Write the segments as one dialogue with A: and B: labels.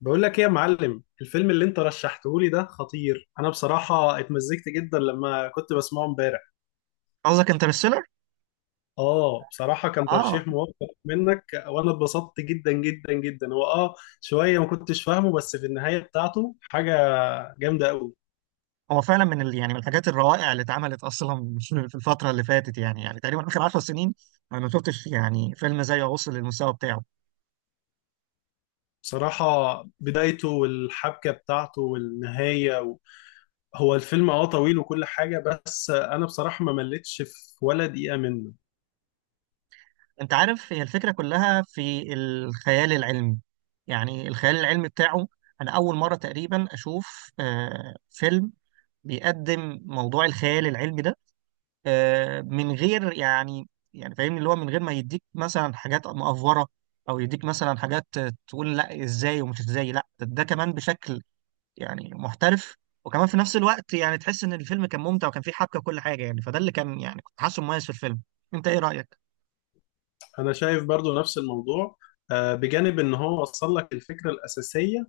A: بقول لك ايه يا معلم؟ الفيلم اللي انت رشحته لي ده خطير. انا بصراحة اتمزجت جدا لما كنت بسمعه امبارح.
B: قصدك انترستيلر؟
A: اه، بصراحة كان
B: اه
A: ترشيح موفق منك، وانا اتبسطت جدا جدا جدا. هو شوية ما كنتش فاهمه، بس في النهاية بتاعته حاجة جامدة قوي.
B: هو فعلا يعني من الحاجات الروائع اللي اتعملت اصلا في الفتره اللي فاتت، يعني تقريبا اخر 10 سنين. انا ما شفتش يعني فيلم زيه وصل للمستوى بتاعه.
A: بصراحة بدايته والحبكة بتاعته والنهاية هو الفيلم طويل وكل حاجة، بس انا بصراحة ما مليتش في ولا دقيقة منه.
B: انت عارف هي الفكره كلها في الخيال العلمي، يعني الخيال العلمي بتاعه. انا اول مره تقريبا اشوف فيلم بيقدم موضوع الخيال العلمي ده، من غير يعني، يعني فاهمني اللي هو من غير ما يديك مثلا حاجات مأفورة، او يديك مثلا حاجات، تقول لا ازاي ومش ازاي، لا ده كمان بشكل يعني محترف. وكمان في نفس الوقت يعني تحس ان الفيلم كان ممتع وكان فيه حبكة وكل حاجة، يعني فده اللي كان يعني كنت حاسه مميز في الفيلم. انت ايه رأيك؟
A: انا شايف برضو نفس الموضوع. بجانب ان هو وصل لك الفكرة الأساسية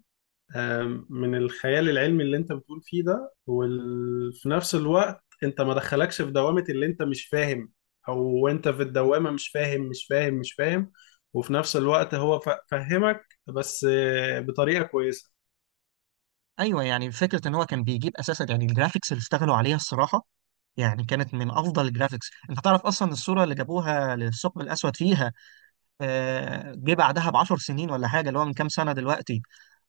A: من الخيال العلمي اللي انت بتقول فيه ده، وفي نفس الوقت انت ما دخلكش في دوامة اللي انت مش فاهم. او انت في الدوامة مش فاهم مش فاهم مش فاهم، وفي نفس الوقت هو فهمك بس، بطريقة كويسة.
B: ايوه يعني فكرة ان هو كان بيجيب اساسا يعني الجرافيكس اللي اشتغلوا عليها الصراحة يعني كانت من افضل الجرافيكس. انت تعرف اصلا الصورة اللي جابوها للثقب الاسود فيها، جه بعدها ب 10 سنين ولا حاجة، اللي هو من كام سنة دلوقتي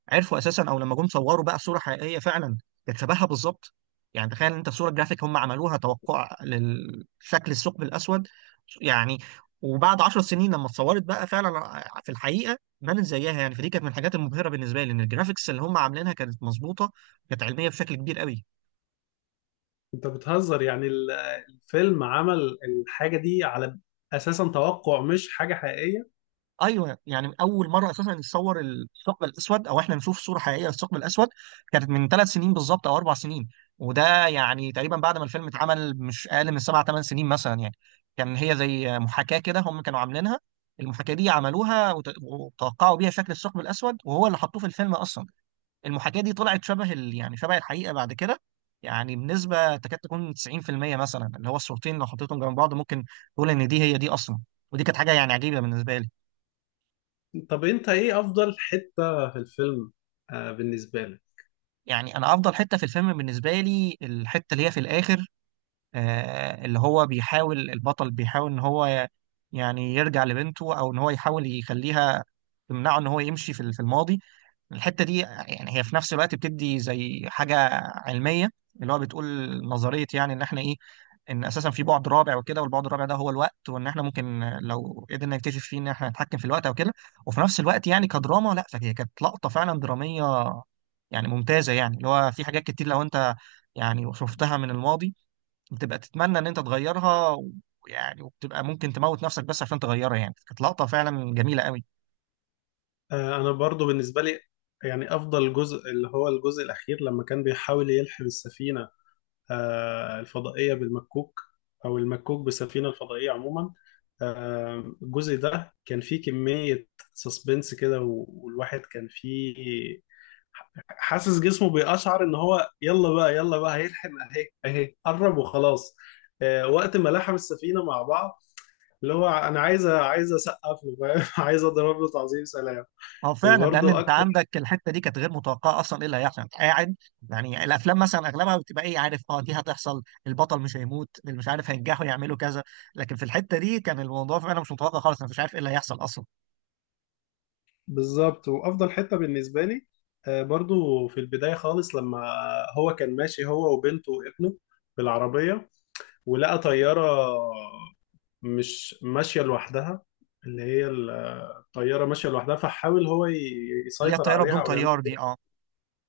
B: عرفوا اساسا، او لما جم صوروا بقى في صوره حقيقيه فعلا كانت شبهها بالظبط. يعني تخيل انت في صوره جرافيك هم عملوها توقع لشكل الثقب الاسود يعني، وبعد 10 سنين لما اتصورت بقى فعلا في الحقيقه بانت زيها. يعني فدي كانت من الحاجات المبهره بالنسبه لي، ان الجرافيكس اللي هم عاملينها كانت مظبوطه، كانت علميه بشكل كبير قوي.
A: انت بتهزر؟ يعني الفيلم عمل الحاجة دي على اساسا توقع مش حاجة حقيقية؟
B: ايوه يعني اول مره اساسا يتصور الثقب الاسود، او احنا نشوف صوره حقيقيه للثقب الاسود كانت من ثلاث سنين بالظبط او اربع سنين، وده يعني تقريبا بعد ما الفيلم اتعمل مش اقل من سبع ثمان سنين مثلا يعني. كان هي زي محاكاه كده هم كانوا عاملينها، المحاكاه دي عملوها وتوقعوا بيها شكل الثقب الاسود، وهو اللي حطوه في الفيلم اصلا. المحاكاه دي طلعت يعني شبه الحقيقه بعد كده، يعني بنسبه تكاد تكون 90% مثلا، اللي هو الصورتين لو حطيتهم جنب بعض ممكن تقول ان دي هي دي اصلا. ودي كانت حاجه يعني عجيبه بالنسبه لي.
A: طب انت ايه افضل حتة في الفيلم بالنسبة لك؟
B: يعني انا افضل حته في الفيلم بالنسبه لي الحته اللي هي في الاخر، اللي هو بيحاول البطل بيحاول ان هو يعني يرجع لبنته، او ان هو يحاول يخليها تمنعه ان هو يمشي في الماضي. الحته دي يعني هي في نفس الوقت بتدي زي حاجه علميه، اللي هو بتقول نظريه، يعني ان احنا ايه، ان اساسا في بعد رابع وكده، والبعد الرابع ده هو الوقت، وان احنا ممكن لو قدرنا نكتشف فيه ان احنا نتحكم في الوقت او كده. وفي نفس الوقت يعني كدراما لا، فهي كانت لقطه فعلا دراميه يعني ممتازه. يعني اللي هو في حاجات كتير لو انت يعني شفتها من الماضي بتبقى تتمنى ان انت تغيرها، ويعني وبتبقى ممكن تموت نفسك بس عشان تغيرها، يعني كانت لقطه فعلا جميله قوي.
A: انا برضو بالنسبه لي يعني افضل جزء اللي هو الجزء الاخير لما كان بيحاول يلحم السفينه الفضائيه بالمكوك، او المكوك بالسفينه الفضائيه عموما. الجزء ده كان فيه كميه سسبنس كده، والواحد كان فيه حاسس جسمه بيقشعر ان هو يلا بقى يلا بقى هيلحم، اهي اهي قرب وخلاص. وقت ما لحم السفينه مع بعض، اللي هو انا عايز اسقف له، فاهم؟ عايز اضرب له تعظيم سلام.
B: اه فعلا، لان
A: وبرضه
B: انت
A: اكتر.
B: عندك الحته دي كانت غير متوقعه اصلا، ايه اللي هيحصل انت قاعد. يعني الافلام مثلا اغلبها بتبقى ايه عارف، اه دي هتحصل، البطل مش هيموت، اللي مش عارف هينجحوا يعملوا كذا، لكن في الحته دي كان الموضوع فعلا مش متوقع خالص، انا مش عارف ايه اللي هيحصل اصلا.
A: بالظبط، وافضل حته بالنسبه لي برضو في البدايه خالص لما هو كان ماشي هو وبنته وابنه بالعربيه، ولقى طياره مش ماشيه لوحدها. اللي هي الطياره ماشيه لوحدها، فحاول هو ي-
B: اللي هي
A: يسيطر
B: الطياره بدون
A: عليها او يعمل،
B: طيار دي اه.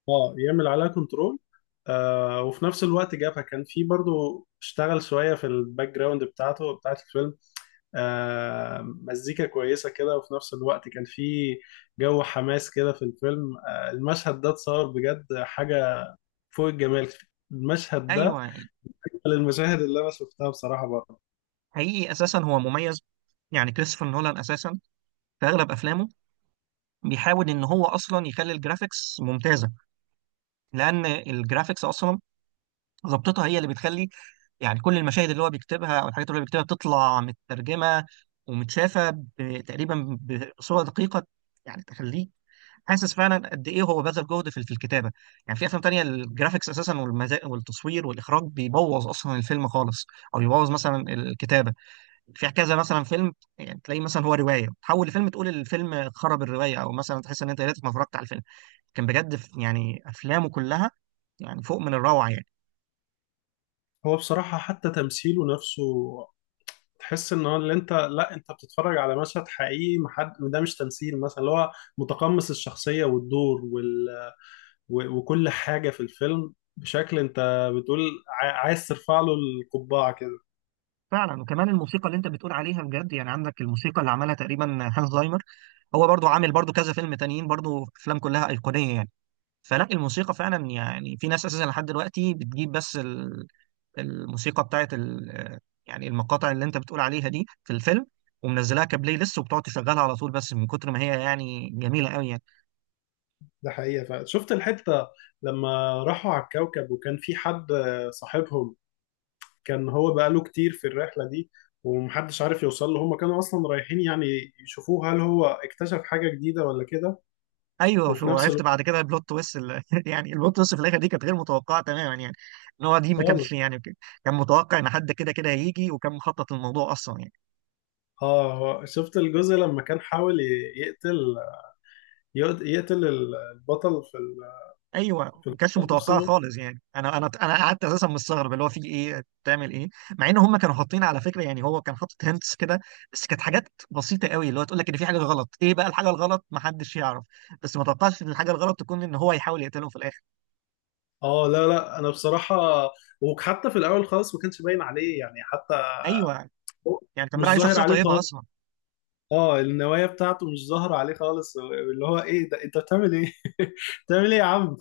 A: اه، يعمل عليها كنترول. وفي نفس الوقت جابها، كان في برضو اشتغل شويه في الباك جراوند بتاعت الفيلم. مزيكا كويسة كده، وفي نفس الوقت كان في جو حماس كده في الفيلم. المشهد ده اتصور بجد حاجة فوق الجمال. المشهد ده
B: ايوه يعني
A: من المشاهد اللي أنا شفتها بصراحة برضه.
B: حقيقي اساسا هو مميز، يعني كريستوفر نولان اساسا في اغلب افلامه بيحاول ان هو اصلا يخلي الجرافيكس ممتازه، لان الجرافيكس اصلا ظبطتها هي اللي بتخلي يعني كل المشاهد اللي هو بيكتبها او الحاجات اللي هو بيكتبها بتطلع مترجمه ومتشافه تقريبا بصوره دقيقه، يعني تخليك حاسس فعلا قد ايه هو بذل جهد في الكتابه. يعني في افلام تانية الجرافيكس اساسا والتصوير والاخراج بيبوظ اصلا الفيلم خالص، او يبوظ مثلا الكتابه في كذا مثلا فيلم. يعني تلاقيه مثلا هو روايه تحول لفيلم تقول الفيلم خرب الروايه، او مثلا تحس ان انت يا ريتك ما اتفرجت على الفيلم. كان بجد يعني افلامه كلها يعني فوق من الروعه يعني.
A: هو بصراحة حتى تمثيله نفسه تحس ان هو اللي انت، لا انت بتتفرج على مشهد حقيقي، محد ده مش تمثيل مثلا، اللي هو متقمص الشخصية والدور وكل حاجة في الفيلم، بشكل انت بتقول عايز ترفع له القبعة كده.
B: فعلا، وكمان الموسيقى اللي انت بتقول عليها بجد، يعني عندك الموسيقى اللي عملها تقريبا هانس زايمر، هو برضو عامل برضو كذا فيلم تانيين، برضو افلام كلها ايقونيه يعني. فلا الموسيقى فعلا، يعني في ناس اساسا لحد دلوقتي بتجيب بس الموسيقى يعني المقاطع اللي انت بتقول عليها دي في الفيلم، ومنزلاها كبلاي ليست وبتقعد تشغلها على طول، بس من كتر ما هي يعني جميله قوي يعني.
A: ده حقيقة فعلا شفت الحتة لما راحوا على الكوكب، وكان في حد صاحبهم كان هو بقاله كتير في الرحلة دي ومحدش عارف يوصل له، هما كانوا أصلا رايحين يعني يشوفوه هل هو اكتشف حاجة جديدة ولا كده.
B: ايوه
A: وفي
B: شو
A: نفس
B: عرفت
A: الوقت
B: بعد كده البلوت تويست يعني البلوت تويست في الاخر دي كانت غير متوقعه تماما يعني. ان هو دي ما كانش
A: خالص.
B: يعني كان متوقع ان حد كده كده هيجي، وكان مخطط الموضوع اصلا يعني.
A: اه، هو- شفت الجزء لما كان حاول يقتل يقتل البطل في ال-
B: ايوه
A: في
B: ما كانش
A: القتال
B: متوقعه
A: نفسه؟
B: خالص يعني، انا قعدت اساسا مستغرب اللي هو في ايه، بتعمل ايه. مع ان هم كانوا حاطين على فكره، يعني هو كان حاطط هنتس كده، بس كانت حاجات بسيطه قوي اللي هو تقول لك ان في حاجه غلط، ايه بقى الحاجه الغلط ما حدش يعرف، بس ما توقعش ان الحاجه الغلط تكون ان هو يحاول يقتلهم في الاخر.
A: اه لا لا انا بصراحة. وحتى في الاول خالص ما كانش باين عليه يعني حتى
B: ايوه
A: هو
B: يعني كان
A: مش
B: بيلعب عليه
A: ظاهر
B: شخصيه
A: عليه
B: طيبه
A: خالص.
B: اصلا.
A: اه، النوايا بتاعته مش ظاهرة عليه خالص، اللي هو ايه ده انت بتعمل ايه؟ بتعمل ايه يا عم؟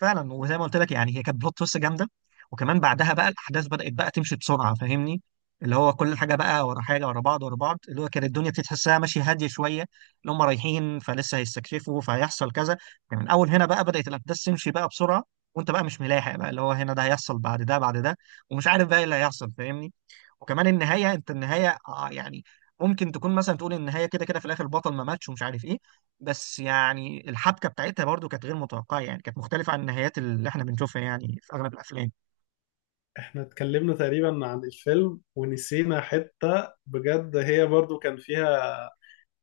B: فعلا وزي ما قلت لك يعني هي كانت بلوت تويست جامده، وكمان بعدها بقى الاحداث بدات بقى تمشي بسرعه فاهمني، اللي هو كل حاجه بقى ورا حاجه، ورا بعض ورا بعض، اللي هو كانت الدنيا بتتحسها ماشيه هاديه شويه، اللي هم رايحين فلسه هيستكشفوا فهيحصل كذا. يعني من اول هنا بقى بدات الاحداث تمشي بقى بسرعه، وانت بقى مش ملاحق بقى اللي هو هنا ده هيحصل بعد ده بعد ده، ومش عارف بقى ايه اللي هيحصل فاهمني. وكمان النهايه، انت النهايه يعني ممكن تكون مثلا تقول النهايه كده كده في الاخر البطل ما ماتش ومش عارف ايه، بس يعني الحبكه بتاعتها برضو كانت غير متوقعه، يعني كانت مختلفه عن النهايات اللي احنا بنشوفها يعني في اغلب الافلام.
A: احنا اتكلمنا تقريبا عن الفيلم ونسينا حتة بجد هي برضو كان فيها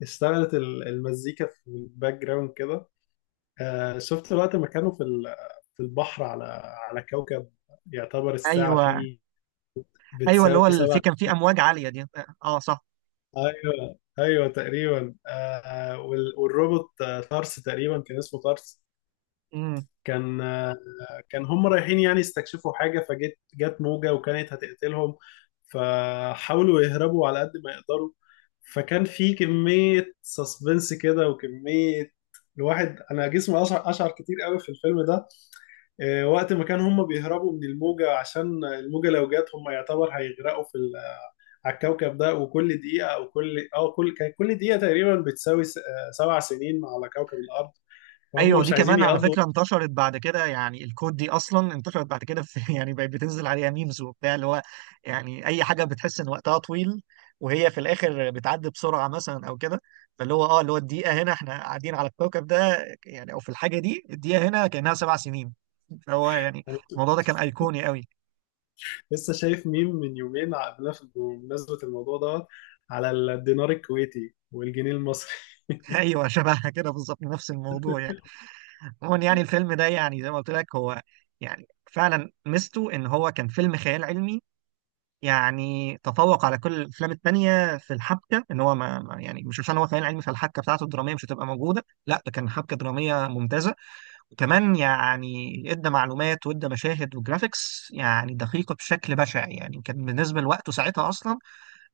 A: اشتغلت المزيكا في الباك جراوند كده. آه شفت وقت ما كانوا في في البحر على على كوكب يعتبر الساعة
B: ايوه،
A: فيه
B: ايوه،
A: بتساوي
B: في
A: 7.
B: كان في امواج عاليه دي، اه، صح.
A: ايوه ايوه تقريبا. آه والروبوت، طرس، تقريبا كان اسمه طرس.
B: مم.
A: كان كان هم رايحين يعني يستكشفوا حاجة، جت موجة وكانت هتقتلهم فحاولوا يهربوا على قد ما يقدروا. فكان في كمية سسبنس كده وكمية، الواحد انا جسمي اشعر كتير قوي في الفيلم ده. وقت ما كان هم بيهربوا من الموجة، عشان الموجة لو جت هم يعتبر هيغرقوا في على الكوكب ده. وكل دقيقة او كل اه كل كان كل دقيقة تقريبا بتساوي 7 سنين على كوكب الارض. فهم
B: ايوه
A: مش
B: دي
A: عايزين
B: كمان على
A: يقضوا.
B: فكره انتشرت بعد كده، يعني الكود دي اصلا انتشرت بعد كده في يعني بقت بتنزل عليها ميمز وبتاع، اللي هو يعني اي حاجه بتحس ان وقتها طويل وهي في الاخر بتعدي بسرعه مثلا او كده. فاللي هو اه اللي هو الدقيقه هنا احنا قاعدين على الكوكب ده يعني، او في الحاجه دي الدقيقه هنا كانها سبع سنين. فهو يعني الموضوع ده كان ايقوني قوي.
A: لسه شايف ميم من يومين قبلها بمناسبة الموضوع دوت على الدينار الكويتي والجنيه المصري
B: ايوه شبهها كده بالظبط نفس الموضوع يعني. عموما يعني الفيلم ده يعني زي ما قلت لك هو يعني فعلا ميزته ان هو كان فيلم خيال علمي، يعني تفوق على كل الافلام التانية في الحبكه، ان هو يعني مش عشان هو خيال علمي فالحبكه بتاعته الدراميه مش هتبقى موجوده، لا ده كان حبكه دراميه ممتازه. وكمان يعني ادى معلومات وادى مشاهد وجرافيكس يعني دقيقه بشكل بشع يعني، كان بالنسبه لوقته ساعتها اصلا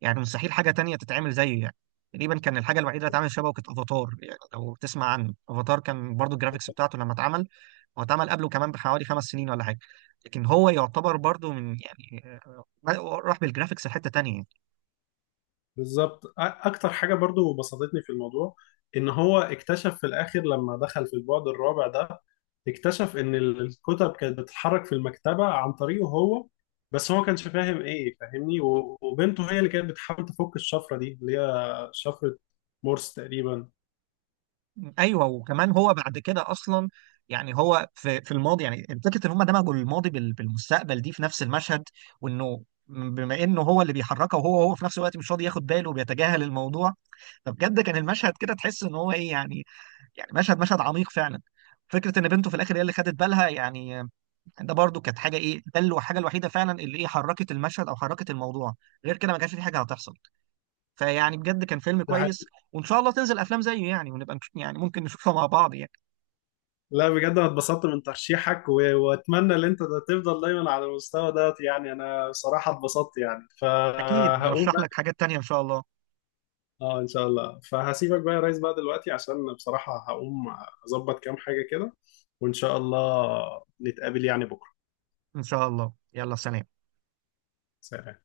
B: يعني مستحيل حاجه تانية تتعمل زيه يعني. تقريبا كان الحاجه الوحيده اللي اتعمل شبهه كانت افاتار، يعني لو تسمع عنه افاتار كان برضو الجرافيكس بتاعته لما اتعمل، هو اتعمل قبله كمان بحوالي خمس سنين ولا حاجه، لكن هو يعتبر برضو من يعني راح بالجرافيكس لحته تانية يعني.
A: بالظبط. اكتر حاجه برضو بسطتني في الموضوع ان هو اكتشف في الاخر لما دخل في البعد الرابع ده، اكتشف ان الكتب كانت بتتحرك في المكتبه عن طريقه هو، بس هو ما كانش فاهم ايه فاهمني، وبنته هي اللي كانت بتحاول تفك الشفره دي، اللي هي شفره مورس تقريبا.
B: ايوه، وكمان هو بعد كده اصلا يعني هو في الماضي، يعني فكره ان هم دمجوا الماضي بالمستقبل دي في نفس المشهد، وانه بما انه هو اللي بيحركه، وهو هو في نفس الوقت مش راضي ياخد باله وبيتجاهل الموضوع، فبجد كان المشهد كده تحس ان هو ايه يعني، يعني مشهد عميق فعلا. فكره ان بنته في الاخر هي اللي خدت بالها يعني، ده برضو كانت حاجه ايه، الحاجه الوحيده فعلا اللي ايه حركت المشهد او حركت الموضوع، غير كده ما كانش في حاجه هتحصل. فيعني بجد كان فيلم
A: ده.
B: كويس، وان شاء الله تنزل افلام زيه يعني، ونبقى يعني ممكن نشوفها مع بعض يعني.
A: لا بجد انا اتبسطت من ترشيحك واتمنى ان انت ده تفضل دايما على المستوى ده، يعني انا بصراحه اتبسطت يعني،
B: اكيد
A: فهقوم
B: نرشح لك
A: بقى.
B: حاجات تانية ان شاء الله.
A: اه ان شاء الله. فهسيبك بقى يا ريس بقى دلوقتي عشان بصراحه هقوم اظبط كام حاجه كده، وان شاء الله نتقابل يعني بكره.
B: ان شاء الله، يلا سلام.
A: سلام.